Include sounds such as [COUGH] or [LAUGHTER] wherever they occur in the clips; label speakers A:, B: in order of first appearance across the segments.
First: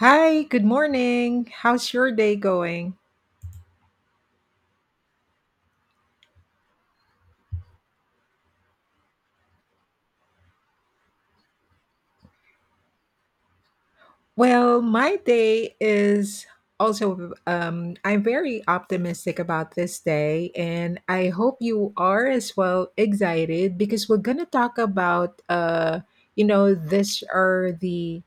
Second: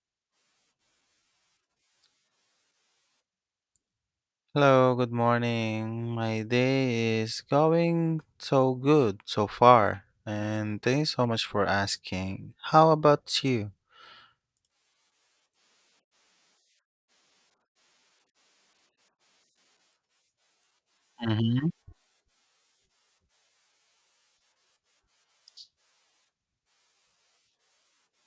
A: Hi, good morning. How's your day going?
B: Hello, good morning. My day is going so good so far, and thanks so much for asking. How about you?
A: Well, my day is also, I'm very optimistic about this day, and I hope
B: Mm-hmm.
A: you are as well excited because we're going to talk about, this are the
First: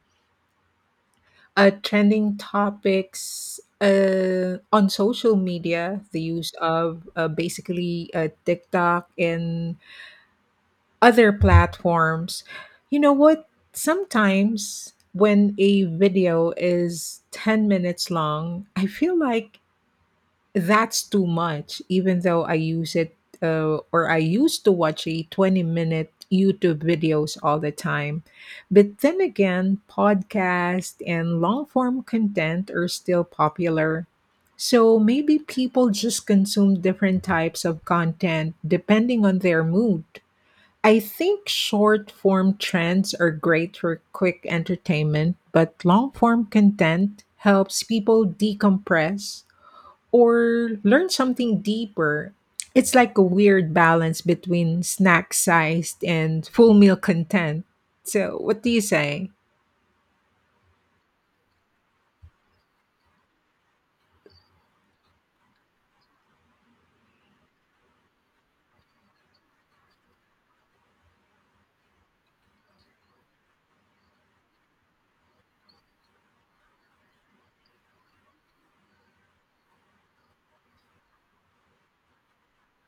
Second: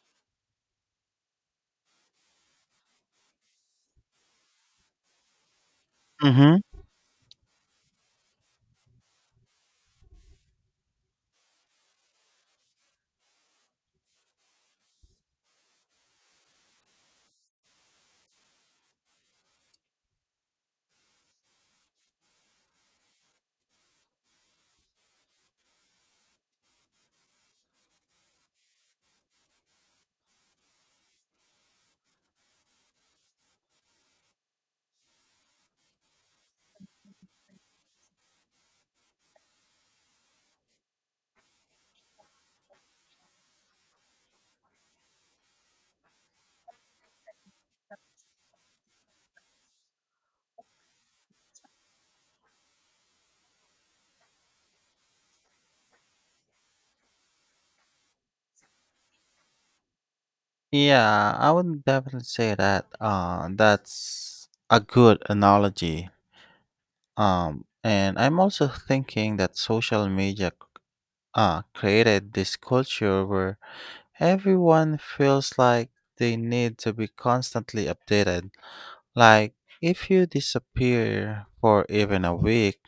A: trending topics on social media, the use
B: Mm-hmm.
A: of basically TikTok and other platforms. You know what? Sometimes when a video is 10 minutes long, I feel like that's too much, even though I use it or I used to watch a 20-minute YouTube videos all the time. But then again, podcast and long form content are still popular. So maybe people just consume different types of content depending on their mood. I think short form trends are great for quick entertainment, but long form content helps people decompress or learn something deeper. It's like a weird balance between snack sized and full meal content. So, what do you say?
B: Yeah, I would definitely say that. That's a good analogy. And I'm also thinking that social media created this culture where everyone feels like they need to be constantly updated. Like, if you disappear for even a week,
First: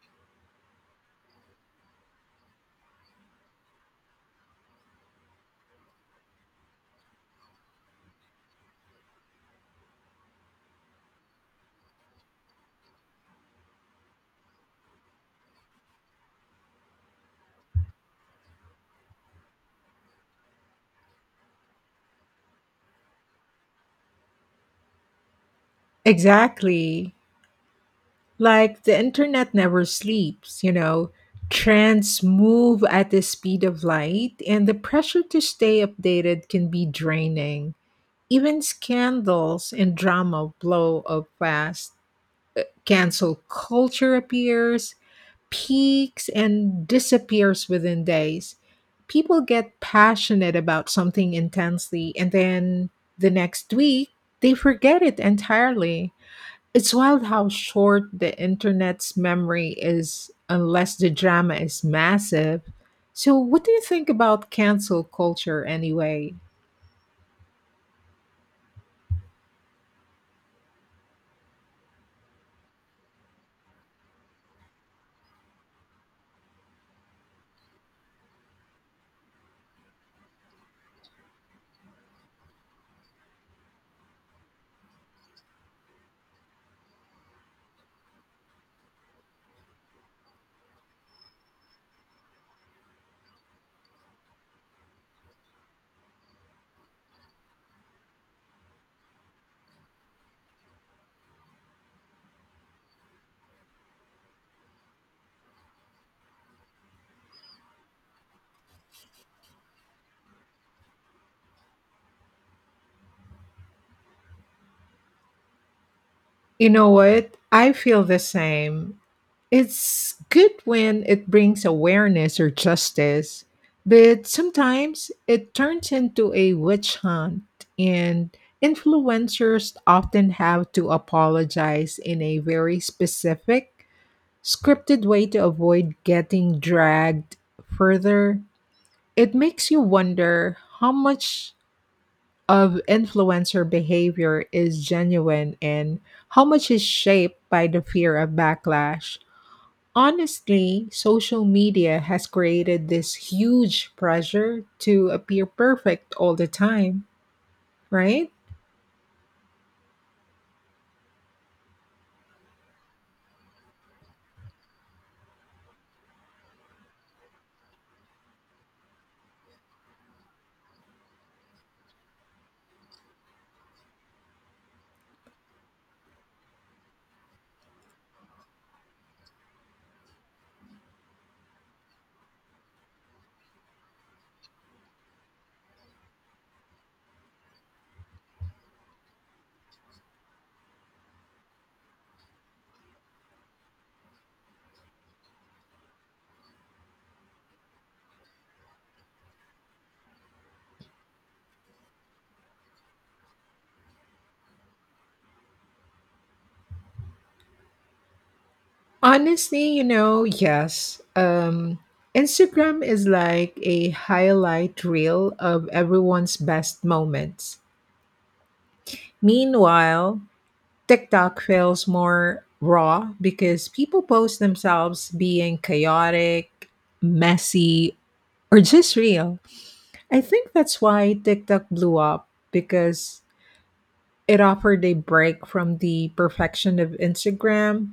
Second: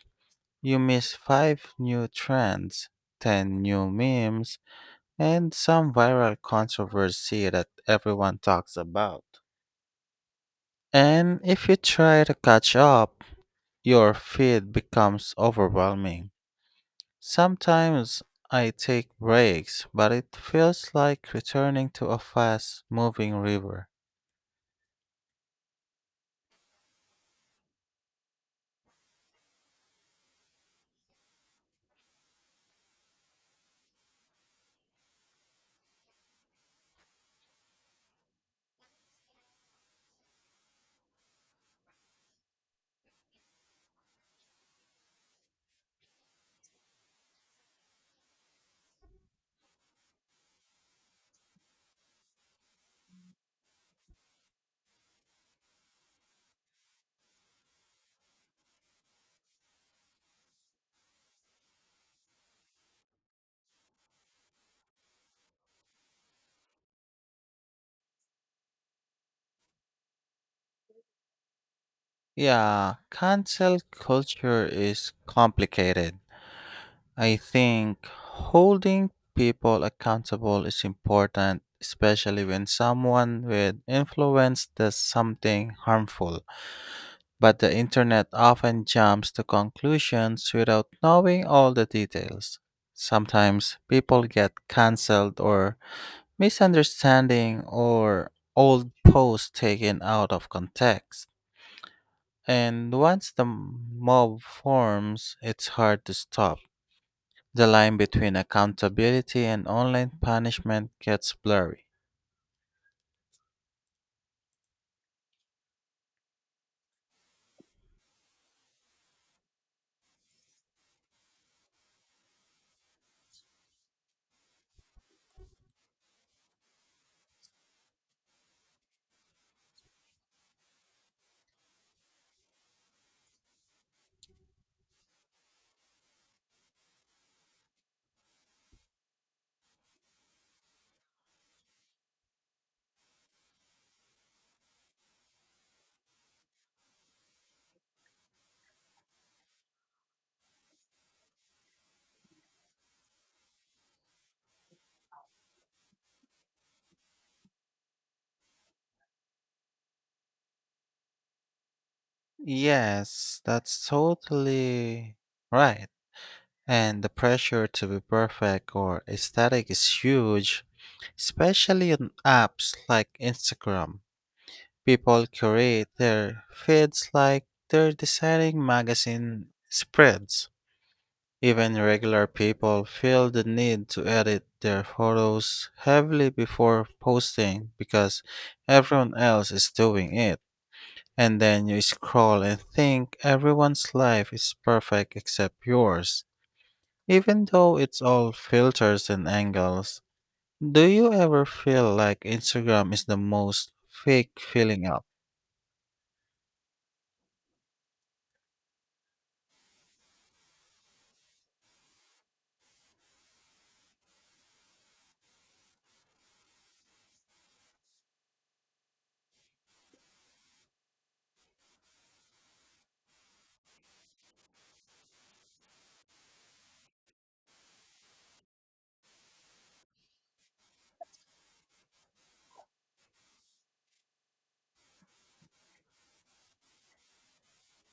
B: you miss 5 new trends, 10 new memes, and some viral controversy that everyone talks about. And if you try to catch up, your feed becomes overwhelming. Sometimes I take breaks, but it feels like returning to a fast moving river.
A: Exactly. Like the internet never sleeps, Trends move at the speed of light, and the pressure to stay updated can be draining. Even scandals and drama blow up fast. Cancel culture appears, peaks, and disappears within days. People get passionate about something intensely, and then the next week, they forget it entirely. It's wild how short the internet's memory is unless the drama is massive. So, what do you think about cancel culture anyway?
B: Yeah, cancel culture is complicated. I think holding people accountable is important, especially when someone with influence does something harmful. But the internet often jumps to conclusions without knowing all the details. Sometimes people get cancelled or misunderstanding or old posts taken out of context. And once the mob forms, it's hard to stop. The line between accountability and online punishment gets blurry.
A: You know what? I feel the same. It's good when it brings awareness or justice, but sometimes it turns into a witch hunt, and influencers often have to apologize in a very specific scripted way to avoid getting dragged further. It makes you wonder how much of influencer behavior is genuine and how much is shaped by the fear of backlash. Honestly, social media has created this huge pressure to appear perfect all the time, right?
B: Yes, that's totally right. And the pressure to be perfect or aesthetic is huge, especially on apps like Instagram. People curate their feeds like they're designing magazine spreads. Even regular people feel the need to edit their photos heavily before posting because everyone else is doing it. And then you scroll and think everyone's life is perfect except yours, even though it's all filters and angles. Do you ever feel like Instagram is the most fake filling up?
A: Honestly, yes. Instagram is like a highlight reel of everyone's best moments. Meanwhile, TikTok feels more raw because people post themselves being chaotic, messy, or just real. I think that's why TikTok blew up because it offered a break from the perfection of Instagram.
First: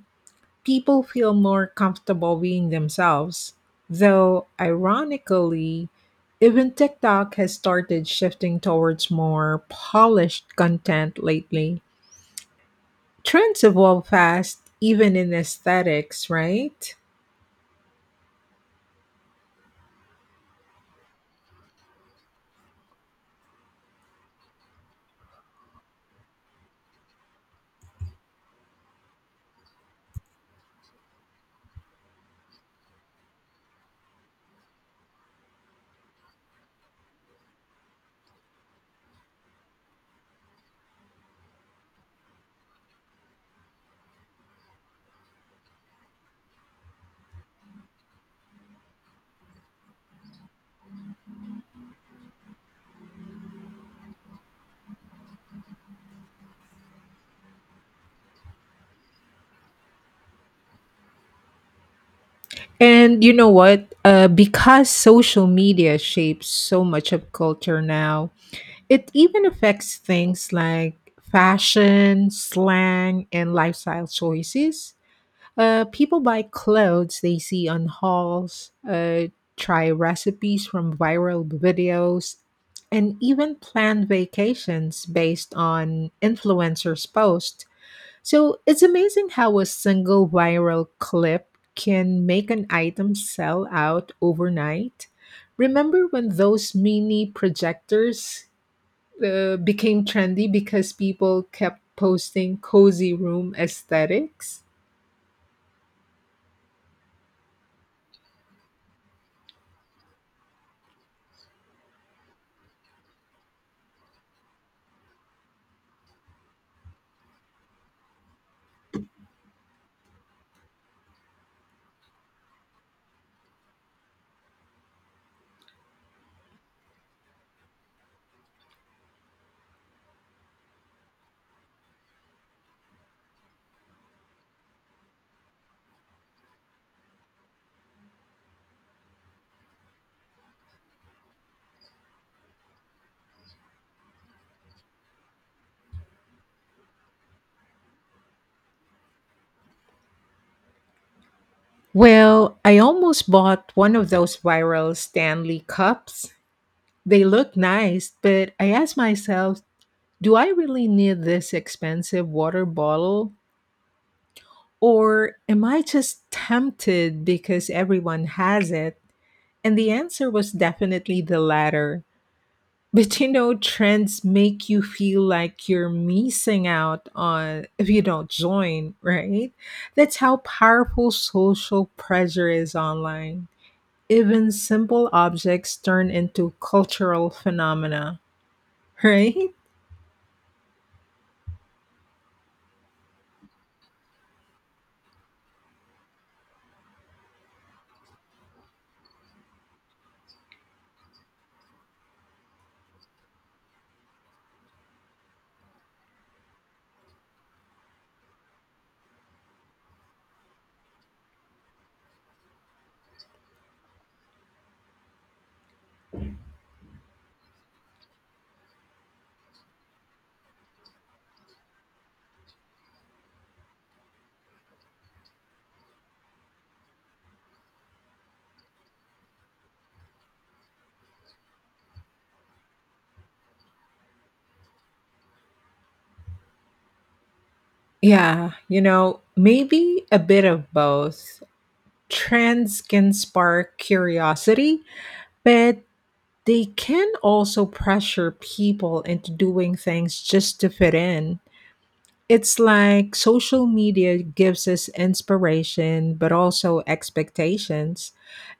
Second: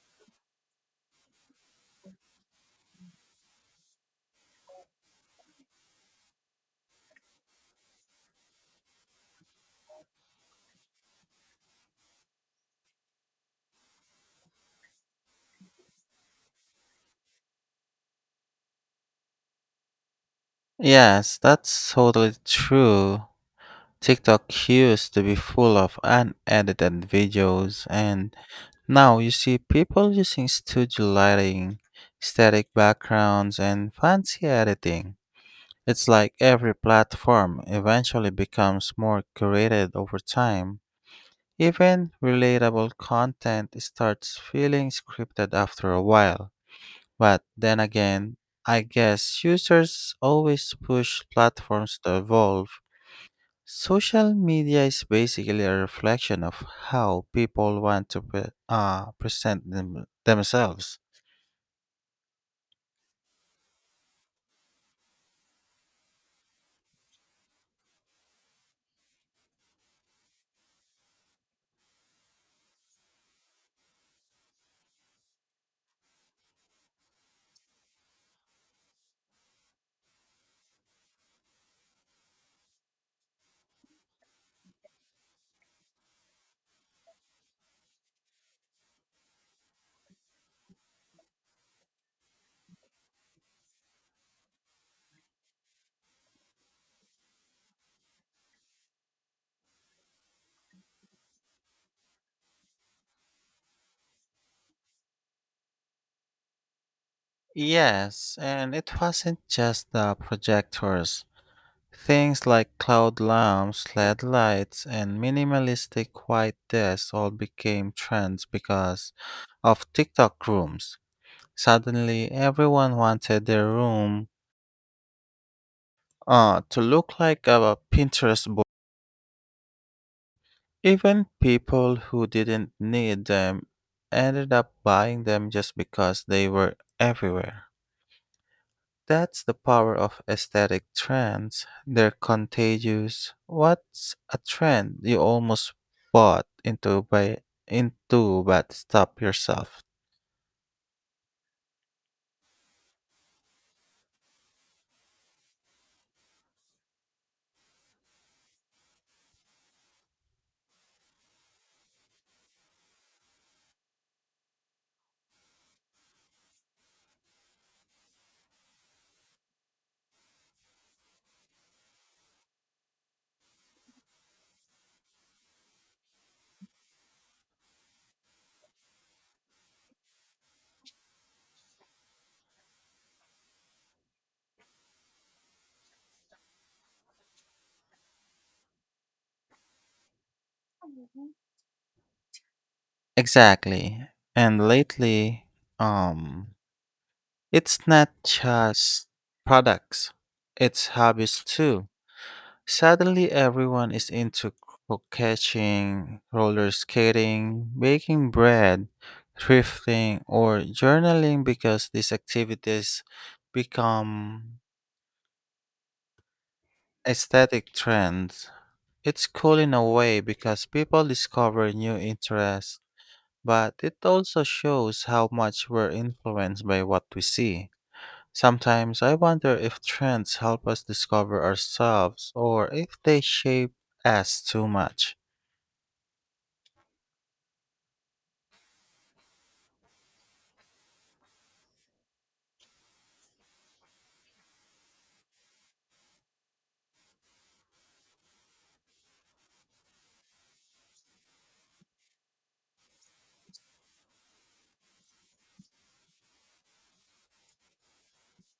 A: People feel more comfortable being themselves. Though, ironically, even TikTok has started shifting towards more polished content lately. Trends evolve fast, even in aesthetics, right?
B: Yes, that's totally true. TikTok used to be full of unedited videos and now you see people using studio lighting, static backgrounds, and fancy editing. It's like every platform eventually becomes more curated over time. Even relatable content starts feeling scripted after a while. But then again, I guess users always push platforms to evolve. Social media is basically a reflection of how people want to present themselves.
A: And you know what? Because social media shapes so much of culture now, it even affects things like fashion, slang, and lifestyle choices. People buy clothes they see on hauls, try recipes from viral videos, and even plan vacations based on influencers' posts. So it's amazing how a single viral clip can make an item sell out overnight. Remember when those mini projectors became trendy because people kept posting cozy room aesthetics?
B: Yes, and it wasn't just the projectors. Things like cloud lamps, LED lights, and minimalistic white desks all became trends because of TikTok rooms. Suddenly, everyone wanted their room to look like a Pinterest. Even people who didn't need them ended up buying them just because they were everywhere. That's the power of aesthetic trends. They're contagious. What's a trend you almost bought into but stop yourself?
A: Well, I almost bought one of those viral Stanley cups. They look nice, but I asked myself, do I really need this expensive water bottle? Or am I just tempted because everyone has it? And the answer was definitely the latter. But trends make you feel like you're missing out on if you don't join, right? That's how powerful social pressure is online. Even simple objects turn into cultural phenomena, right?
B: Exactly. And lately, um, it's not just products, it's hobbies too. Suddenly, everyone is into catching, roller skating, baking bread, thrifting, or journaling because these activities become aesthetic trends. It's cool in a way because people discover new interests, but it also shows how much we're influenced by what we see. Sometimes I wonder if trends help us discover ourselves or if they shape us too much.
A: Yeah, maybe a bit of both. Trends can spark curiosity, but they can also pressure people into doing things just to fit in. It's like social media gives us inspiration, but also expectations.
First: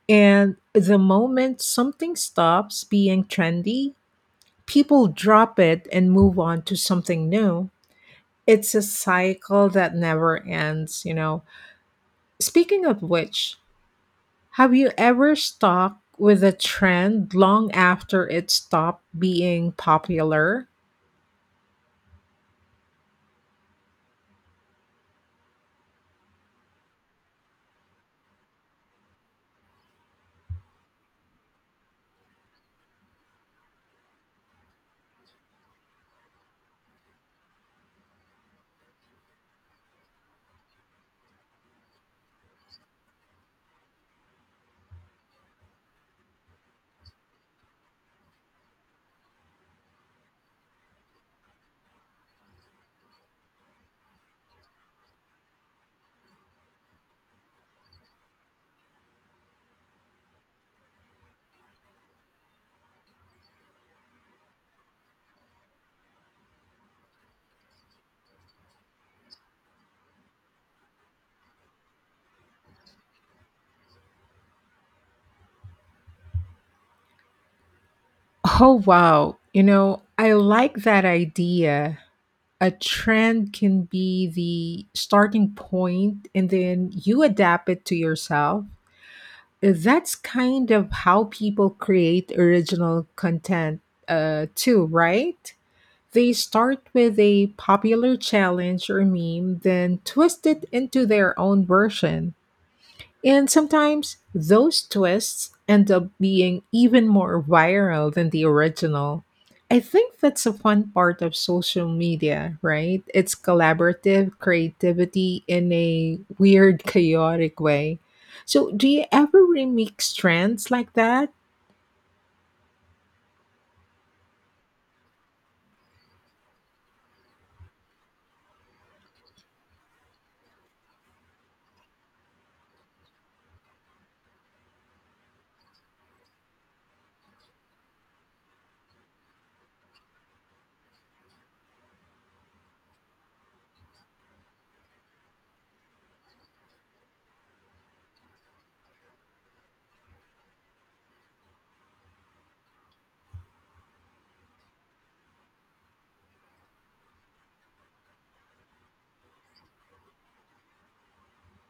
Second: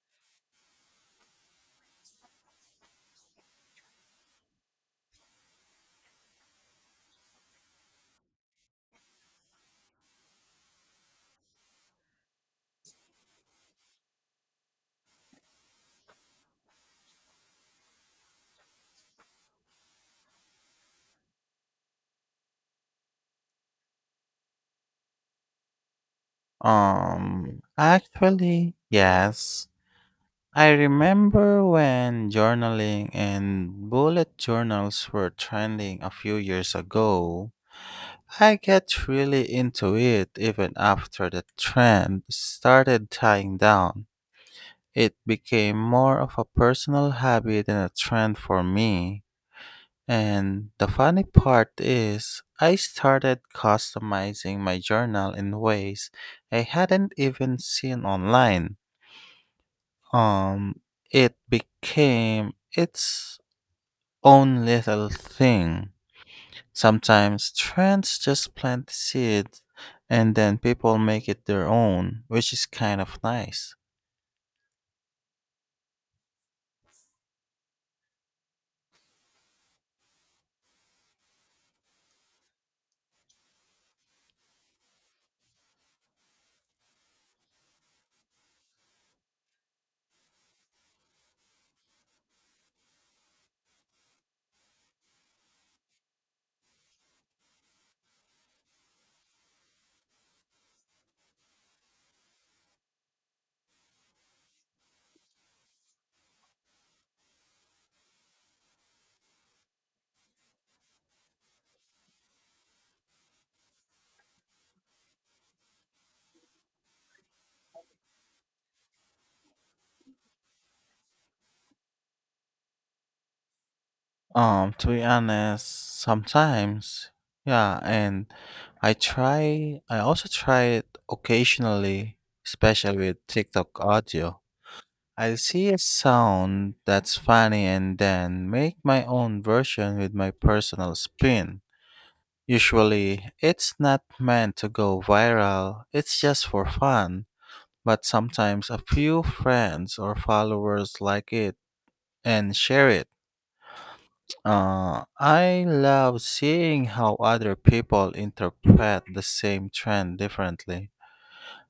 A: And the moment something stops being trendy, people drop it and move on to something new. It's a cycle that never ends. Speaking of which, have you ever stuck with a trend long after it stopped being popular?
B: Actually, yes. I remember when journaling and bullet journals were trending a few years ago. I get really into it even after the trend started dying down. It became more of a personal habit than a trend for me. And the funny part is, I started customizing my journal in ways I hadn't even seen online. Um, it became its own little thing. Sometimes trends just plant seeds and then people make it their own, which is kind of nice.
A: Oh, wow. You know, I like that idea. A trend can be the starting point, and then you adapt it to yourself. That's kind of how people create original content, too, right? They start with a popular challenge or meme, then twist it into their own version. And sometimes those twists end up being even more viral than the original. I think that's a fun part of social media, right? It's collaborative creativity in a weird, chaotic way. So, do you ever remix trends like that?
B: To be honest, sometimes, yeah, and I also try it occasionally, especially with TikTok audio. I'll see a sound that's funny and then make my own version with my personal spin. Usually, it's not meant to go viral, it's just for fun, but sometimes a few friends or followers like it and share it. I love seeing how other people interpret the same trend differently.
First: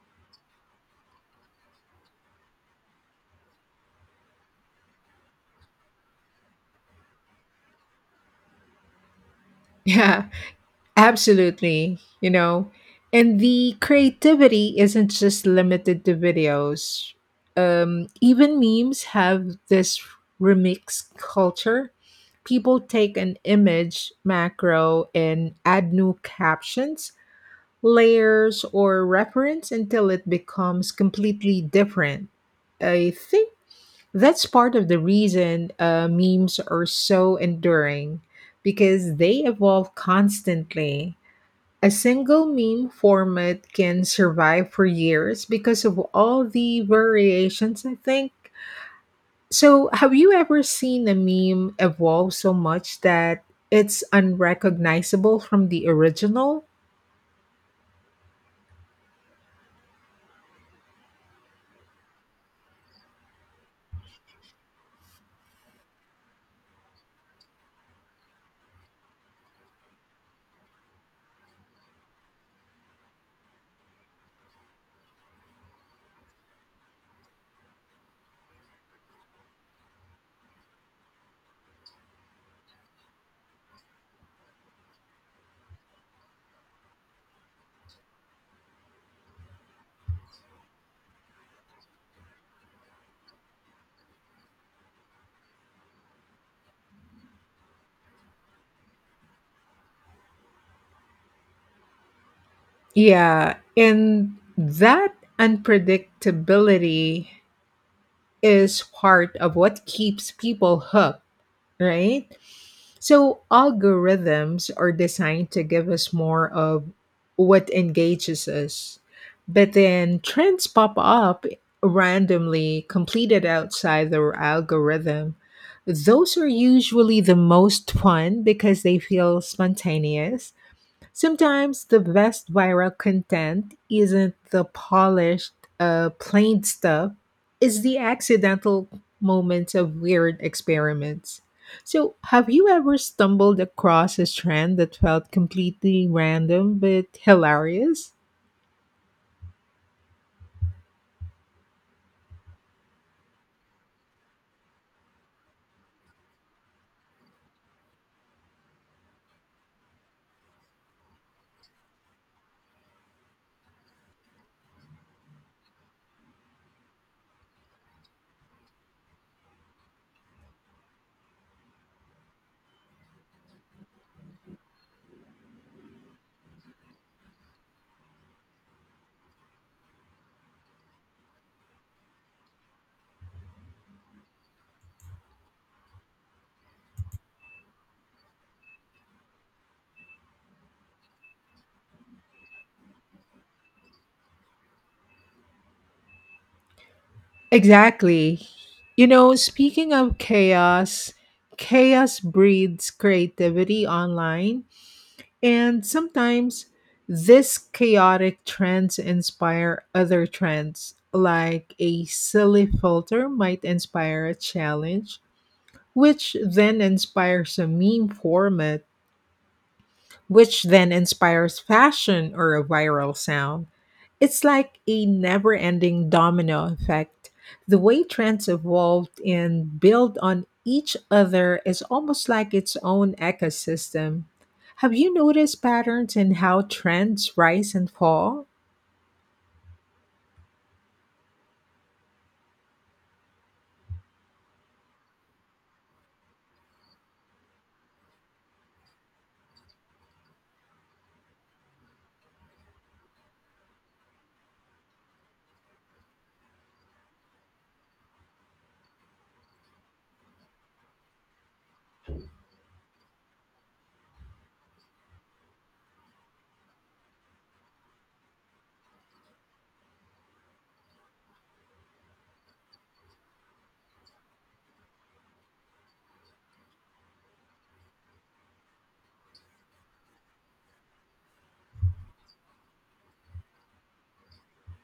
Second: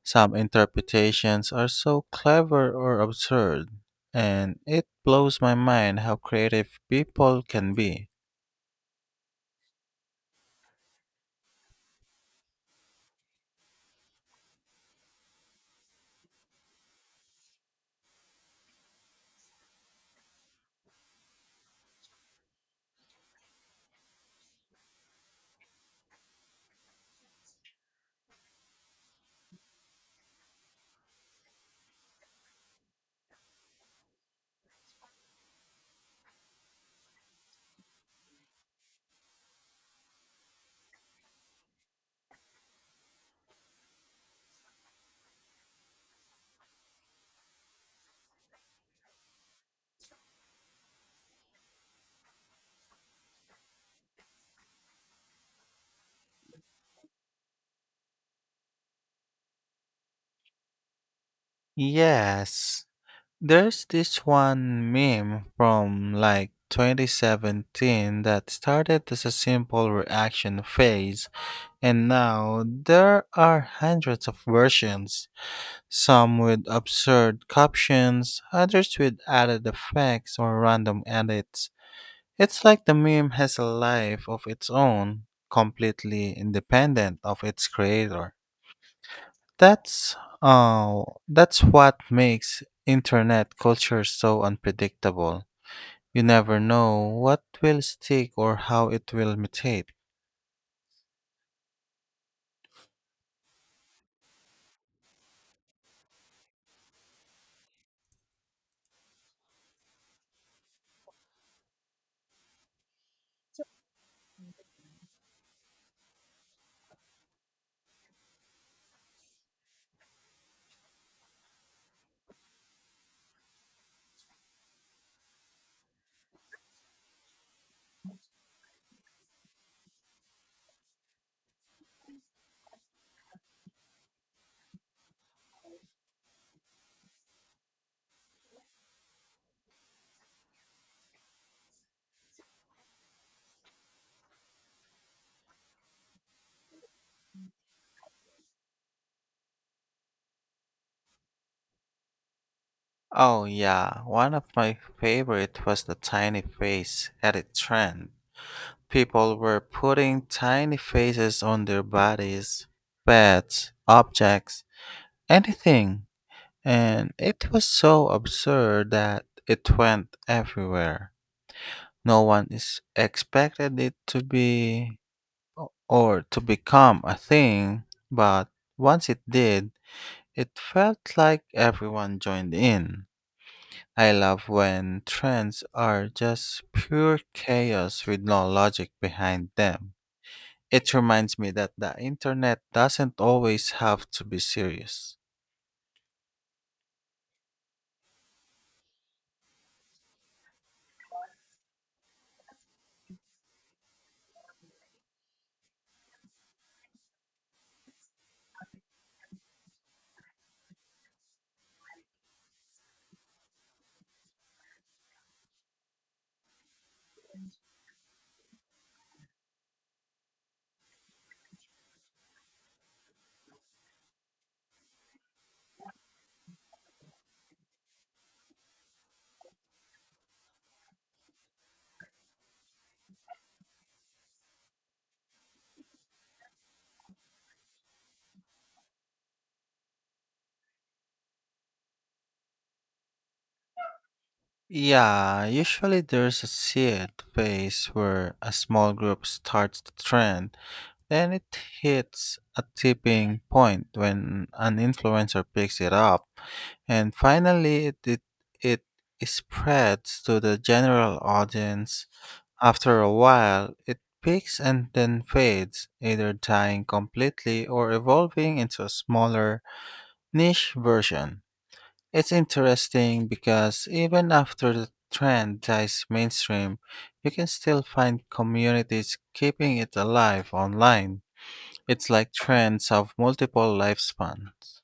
B: Some interpretations are so clever or absurd, and it blows my mind how creative people can be.
A: [LAUGHS] Yeah, absolutely, you know. And the creativity isn't just limited to videos. Even memes have this remix culture. People take an image macro and add new captions, layers, or reference until it becomes completely different. I think that's part of the reason memes are so enduring because they evolve constantly. A single meme format can survive for years because of all the variations, I think. So, have you ever seen a meme evolve so much that it's unrecognizable from the original?
B: Yes, there's this one meme from like 2017 that started as a simple reaction phase, and now there are hundreds of versions. Some with absurd captions, others with added effects or random edits. It's like the meme has a life of its own, completely independent of its creator. That's that's what makes internet culture so unpredictable. You never know what will stick or how it will mutate.
A: Yeah, and that unpredictability is part of what keeps people hooked, right? So algorithms are designed to give us more of what engages us. But then trends pop up randomly, completed outside the algorithm. Those are usually the most fun because they feel spontaneous. Sometimes the best viral content isn't the polished, plain stuff, it's the accidental moments of weird experiments. So, have you ever stumbled across a trend that felt completely random but hilarious?
B: Oh yeah, one of my favorite was the tiny face edit trend. People were putting tiny faces on their bodies, pets, objects, anything, and it was so absurd that it went everywhere. No one is expected it to be or to become a thing, but once it did, it felt like everyone joined in. I love when trends are just pure chaos with no logic behind them. It reminds me that the internet doesn't always have to be serious.
A: Exactly. You know, speaking of chaos, chaos breeds creativity online. And sometimes these chaotic trends inspire other trends, like a silly filter might inspire a challenge, which then inspires a meme format which then inspires fashion or a viral sound. It's like a never ending domino effect. The way trends evolve and build on each other is almost like its own ecosystem. Have you noticed patterns in how trends rise and fall?
B: Yeah, usually there's a seed phase where a small group starts the trend, then it hits a tipping point when an influencer picks it up, and finally it spreads to the general audience. After a while, it peaks and then fades, either dying completely or evolving into a smaller niche version. It's interesting because even after the trend dies mainstream, you can still find communities keeping it alive online. It's like trends have multiple lifespans.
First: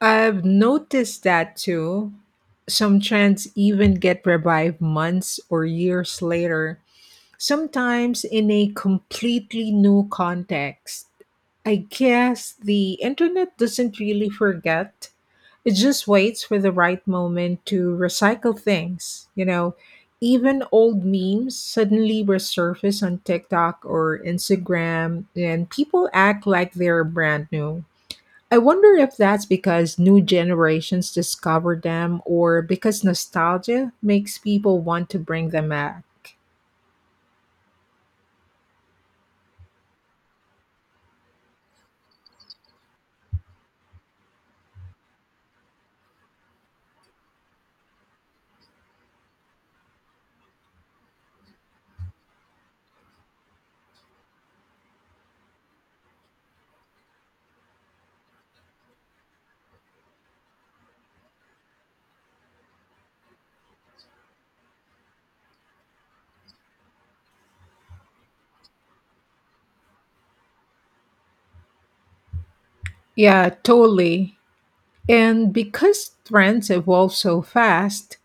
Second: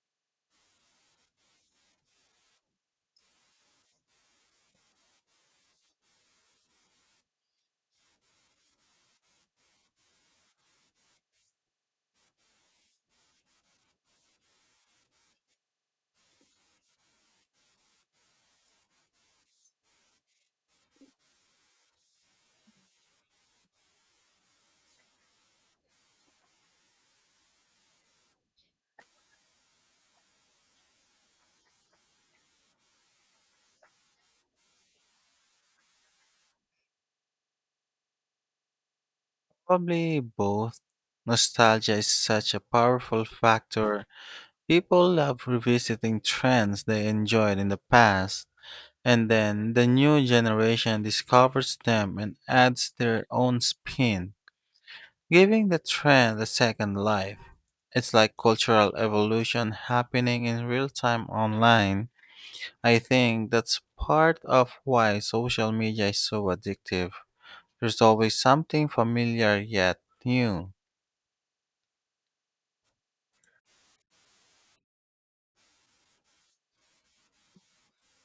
A: I've noticed that too. Some trends even get revived months or years later, sometimes in a completely new context. I guess the internet doesn't really forget. It just waits for the right moment to recycle things. Even old memes suddenly resurface on TikTok or Instagram, and people act like they're brand new. I wonder if that's because new generations discover them or because nostalgia makes people want to bring them back.
B: Probably both. Nostalgia is such a powerful factor. People love revisiting trends they enjoyed in the past, and then the new generation discovers them and adds their own spin, giving the trend a second life. It's like cultural evolution happening in real time online. I think that's part of why social media is so addictive. There's always something familiar yet new.
A: Yeah, totally. And because trends evolve so fast,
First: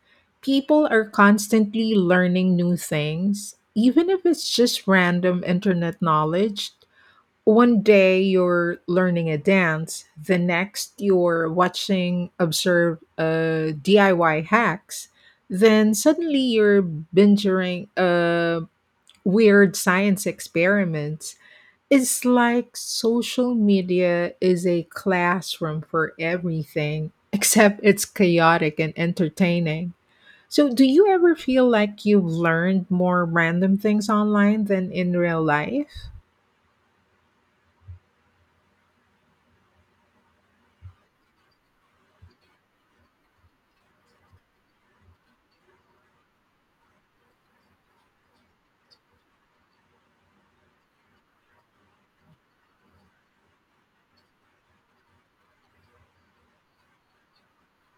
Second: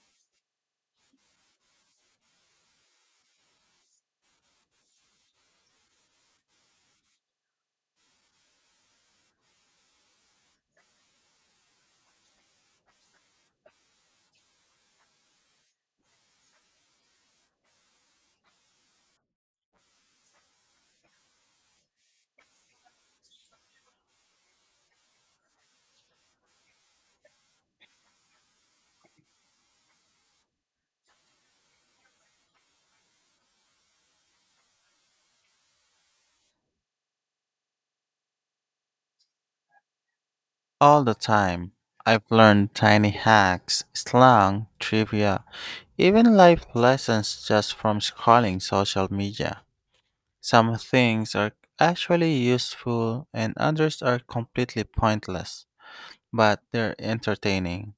A: people are constantly learning new things, even if it's just random internet knowledge. One day you're learning a dance, the next you're watching observe DIY hacks, then suddenly you're binging weird science experiments. It's like social media is a classroom for everything, [LAUGHS] except it's chaotic and entertaining. So, do you ever feel like you've learned more random things online than in real life? [LAUGHS]
B: All the time. I've learned tiny hacks, slang, trivia, even life lessons just from scrolling social media. Some things are actually useful and others are completely pointless, but they're entertaining.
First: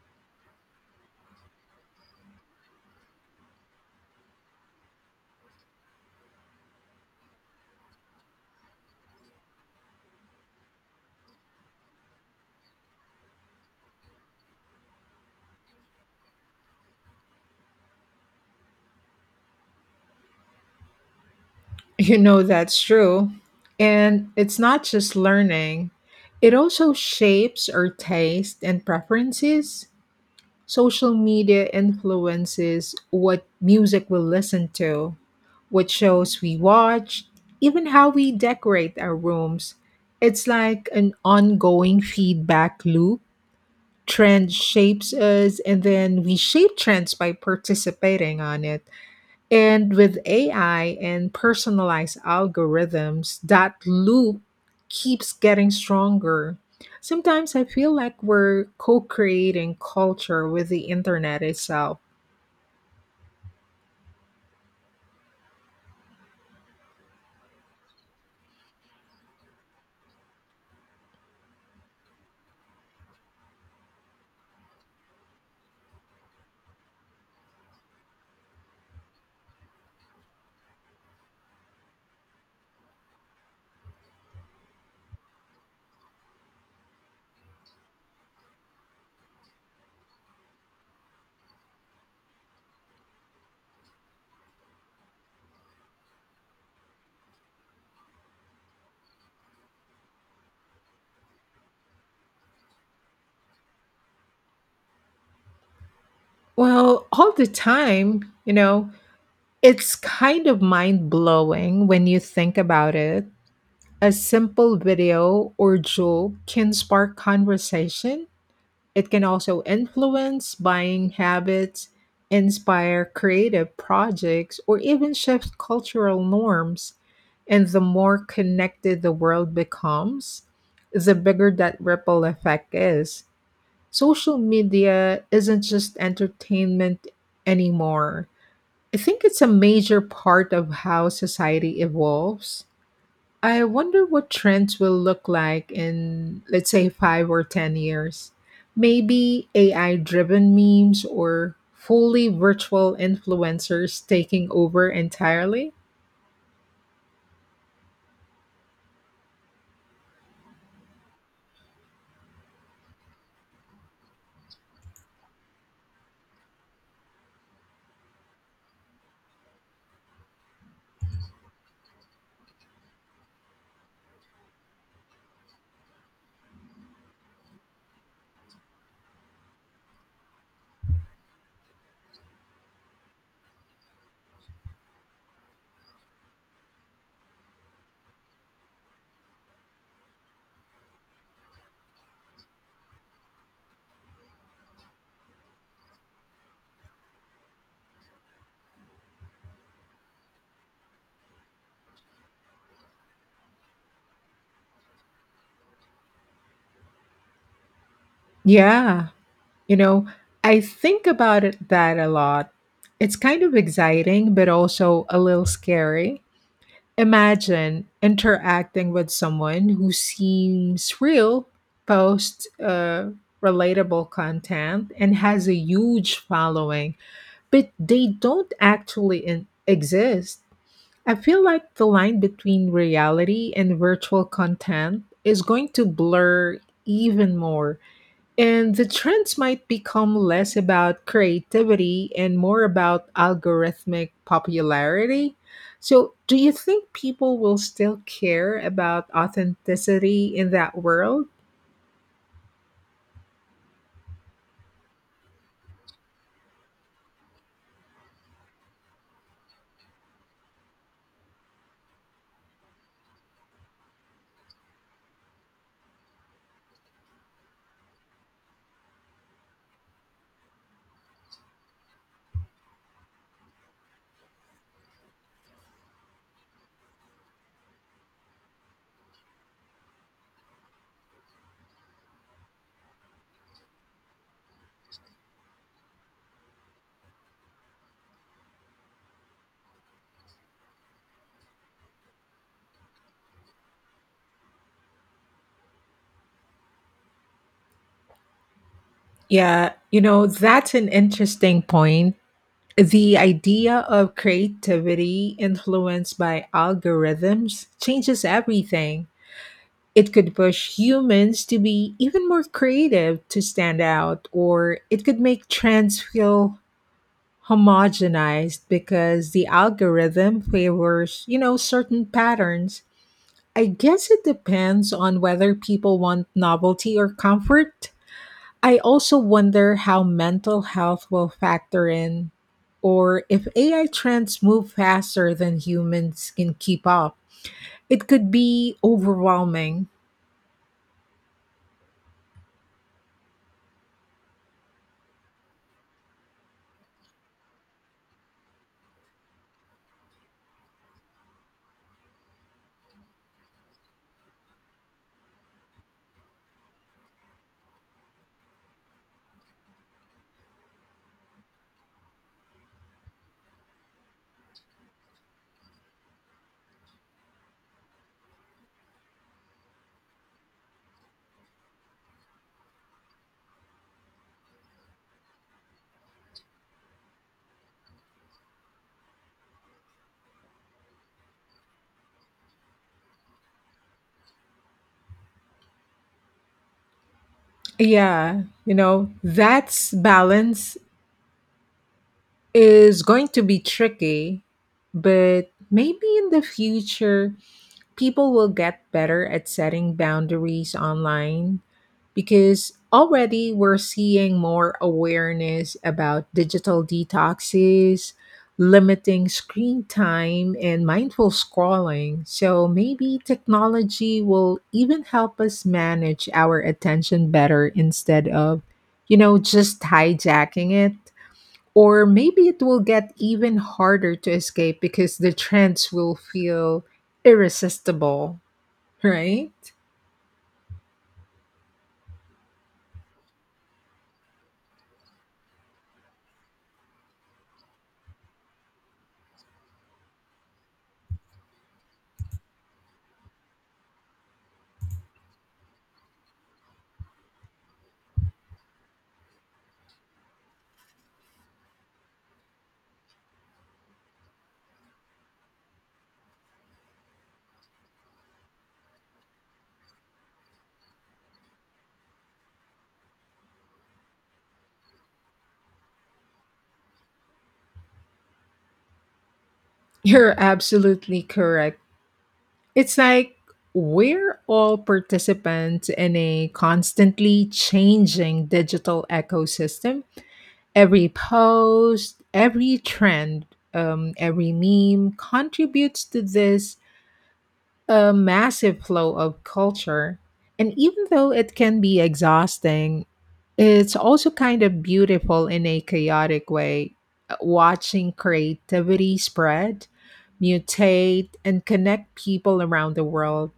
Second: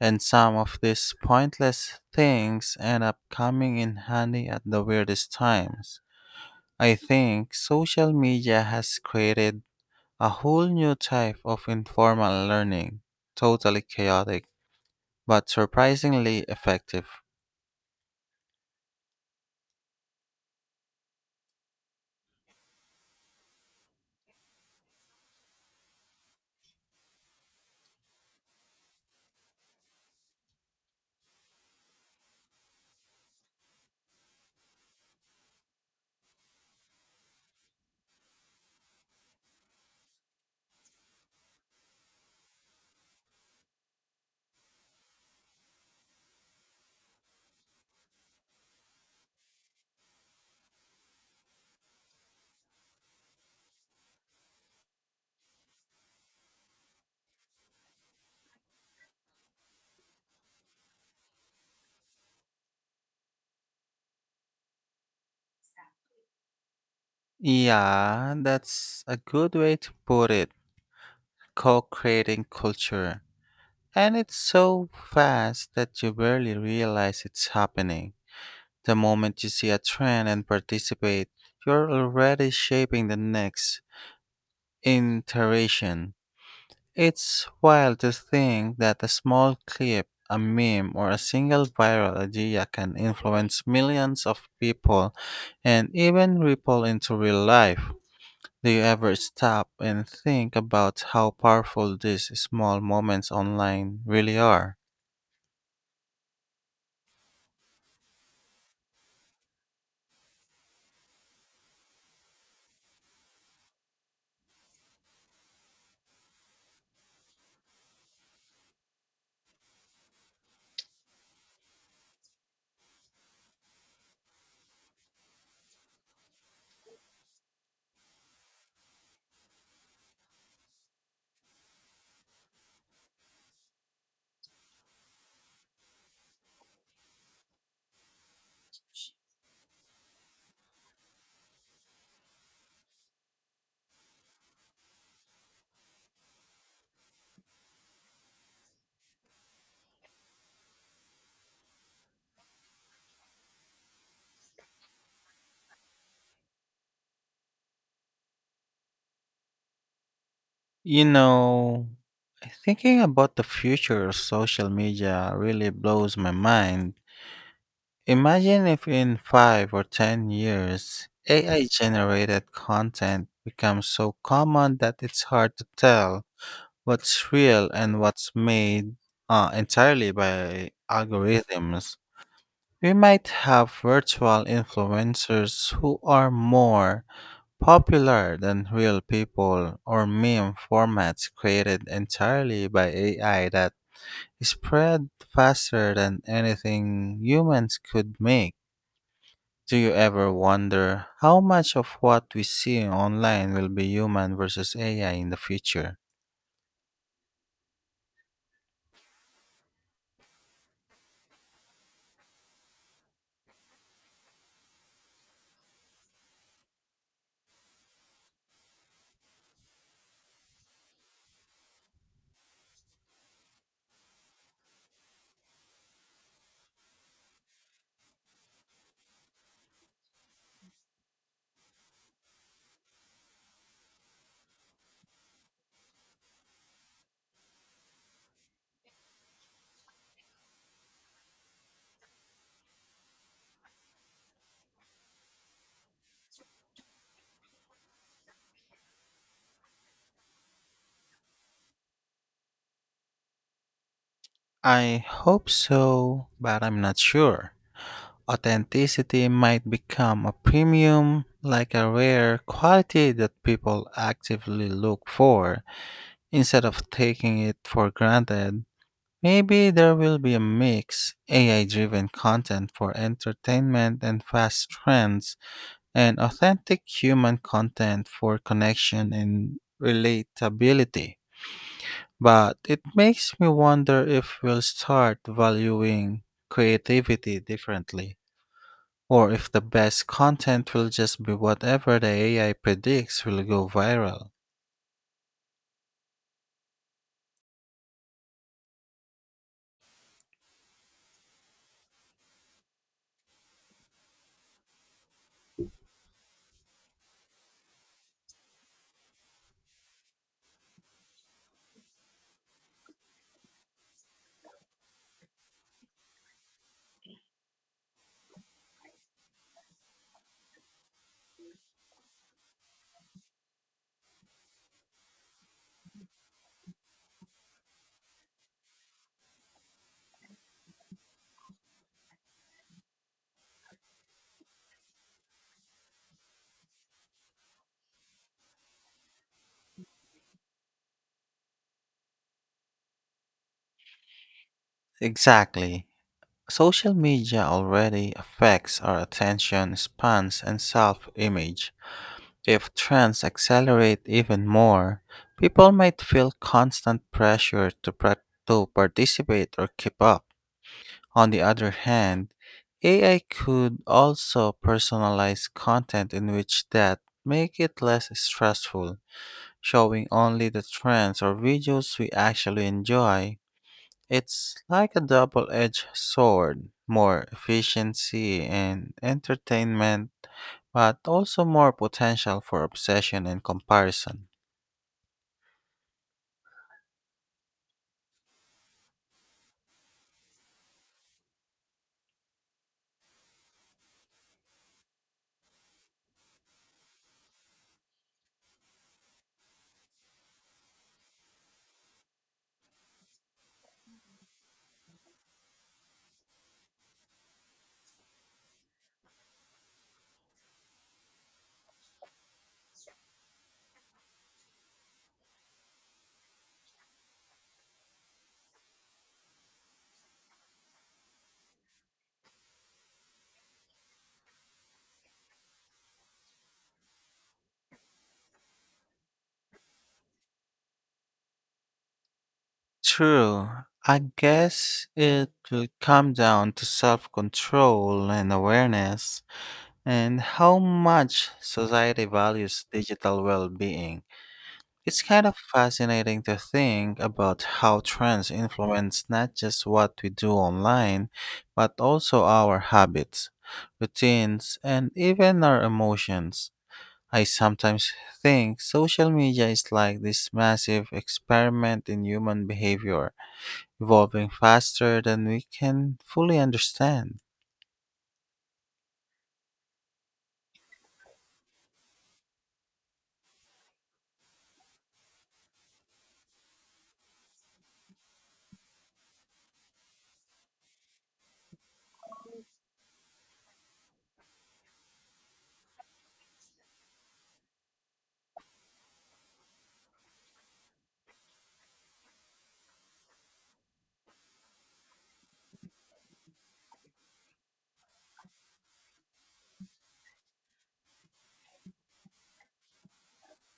B: And some of these pointless things end up coming in handy at the weirdest times. I think social media has created a whole new type of informal learning, totally chaotic, but surprisingly effective.
A: You know, that's true. And it's not just learning, it also shapes our taste and preferences. Social media influences what music we listen to, what shows we watch, even how we decorate our rooms. It's like an ongoing feedback loop. Trend shapes us, and then we shape trends by participating on it. And with AI and personalized algorithms, that loop keeps getting stronger. Sometimes I feel like we're co creating culture with the internet itself.
B: Yeah, that's a good way to put it, co creating culture. And it's so fast that you barely realize it's happening. The moment you see a trend and participate, you're already shaping the next iteration. It's wild to think that a small clip, a meme, or a single viral idea can influence millions of people and even ripple into real life. Do you ever stop and think about how powerful these small moments online really are?
A: Well, all the time, you know, it's kind of mind blowing when you think about it. A simple video or joke can spark conversation. It can also influence buying habits, inspire creative projects, or even shift cultural norms. And the more connected the world becomes, the bigger that ripple effect is. Social media isn't just entertainment anymore. I think it's a major part of how society evolves. I wonder what trends will look like in, let's say, 5 or 10 years. Maybe AI driven memes or fully virtual influencers taking over entirely?
B: You know, thinking about the future of social media really blows my mind. Imagine if in 5 or 10 years, AI generated content becomes so common that it's hard to tell what's real and what's made entirely by algorithms. We might have virtual influencers who are more popular than real people, or meme formats created entirely by AI that spread faster than anything humans could make. Do you ever wonder how much of what we see online will be human versus AI in the future?
A: Yeah, you know, I think about it that a lot. It's kind of exciting, but also a little scary. Imagine interacting with someone who seems real, posts relatable content, and has a huge following, but they don't actually exist. I feel like the line between reality and virtual content is going to blur even more. And the trends might become less about creativity and more about algorithmic popularity. So, do you think people will still care about authenticity in that world?
B: I hope so, but I'm not sure. Authenticity might become a premium, like a rare quality that people actively look for. Instead of taking it for granted, maybe there will be a mix, AI driven content for entertainment and fast trends, and authentic human content for connection and relatability. But it makes me wonder if we'll start valuing creativity differently, or if the best content will just be whatever the AI predicts will go viral.
A: Yeah, that's an interesting point. The idea of creativity influenced by algorithms changes everything. It could push humans to be even more creative to stand out, or it could make trends feel homogenized because the algorithm favors, you know, certain patterns. I guess it depends on whether people want novelty or comfort. I also wonder how mental health will factor in or if AI trends move faster than humans can keep up. It could be overwhelming.
B: Exactly. Social media already affects our attention spans and self image. If trends accelerate even more, people might feel constant pressure to participate or keep up. On the other hand, AI could also personalize content in which that make it less stressful, showing only the trends or videos we actually enjoy. It's like a double edged sword, more efficiency and entertainment, but also more potential for obsession and comparison.
A: Yeah, that's balance is going to be tricky, but maybe in the future, people will get better at setting boundaries online because already we're seeing more awareness about digital detoxes, limiting screen time, and mindful scrolling. So maybe technology will even help us manage our attention better instead of, you know, just hijacking it. Or maybe it will get even harder to escape because the trends will feel irresistible, right?
B: True, I guess it will come down to self control and awareness and how much society values digital well being. It's kind of fascinating to think about how trends influence not just what we do online, but also our habits, routines, and even our emotions. I sometimes think social media is like this massive experiment in human behavior, evolving faster than we can fully understand.
A: You're absolutely correct. It's like we're all participants in a constantly changing digital ecosystem. Every post, every trend, every meme contributes to this a massive flow of culture. And even though it can be exhausting, it's also kind of beautiful in a chaotic way. Watching creativity spread, mutate, and connect people around the world.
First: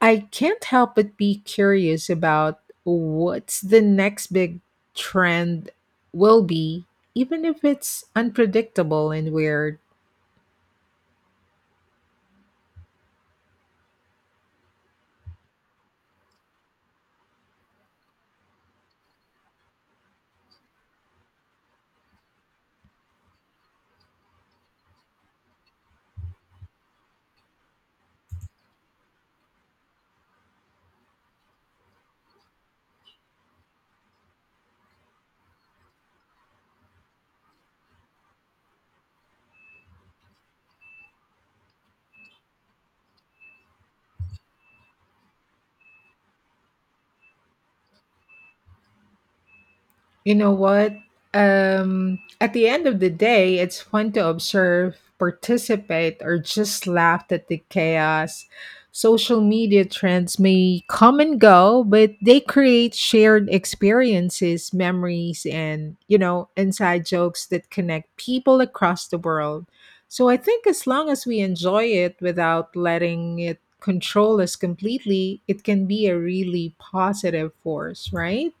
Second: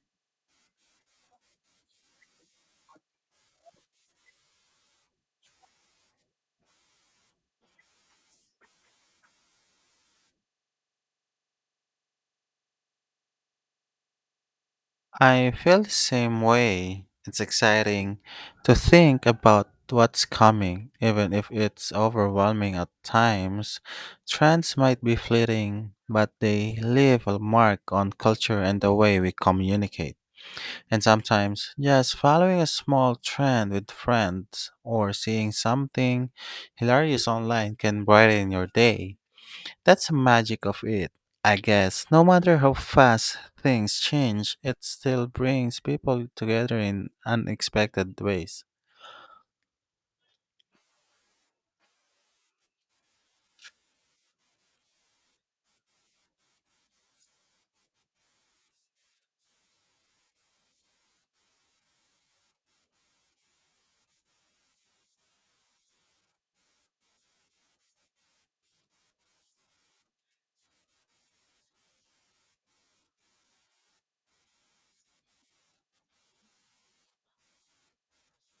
A: I can't help but be curious about what's the next big trend will be, even if it's unpredictable and weird.
B: I feel the same way. It's exciting to think about what's coming, even if it's overwhelming at times. Trends might be fleeting, but they leave a mark on culture and the way we communicate. And sometimes, just following a small trend with friends or seeing something hilarious online can brighten your day. That's the magic of it. I guess no matter how fast things change, it still brings people together in unexpected ways.
A: You know what? At the end of the day, it's fun to observe, participate, or just laugh at the chaos. Social media trends may come and go, but they create shared experiences, memories, and, you know, inside jokes that connect people across the world. So I think as long as we enjoy it without letting it control us completely, it can be a really positive force, right?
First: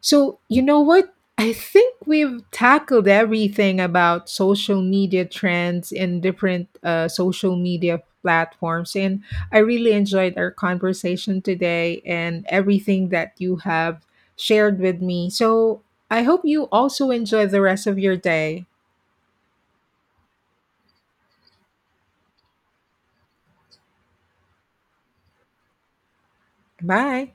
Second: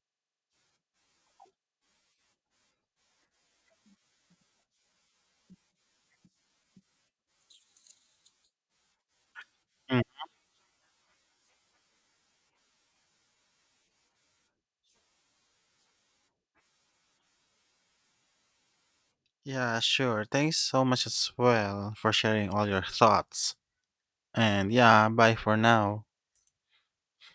A: So, you know what? I think we've tackled everything about social media trends in different social media platforms. And I really
B: Mm.
A: enjoyed our conversation today and everything that you have shared with me. So, I hope you also enjoy the rest of your day.
B: Yeah, sure. Thanks so much as well for sharing all your thoughts. And yeah, bye for now.
A: Bye.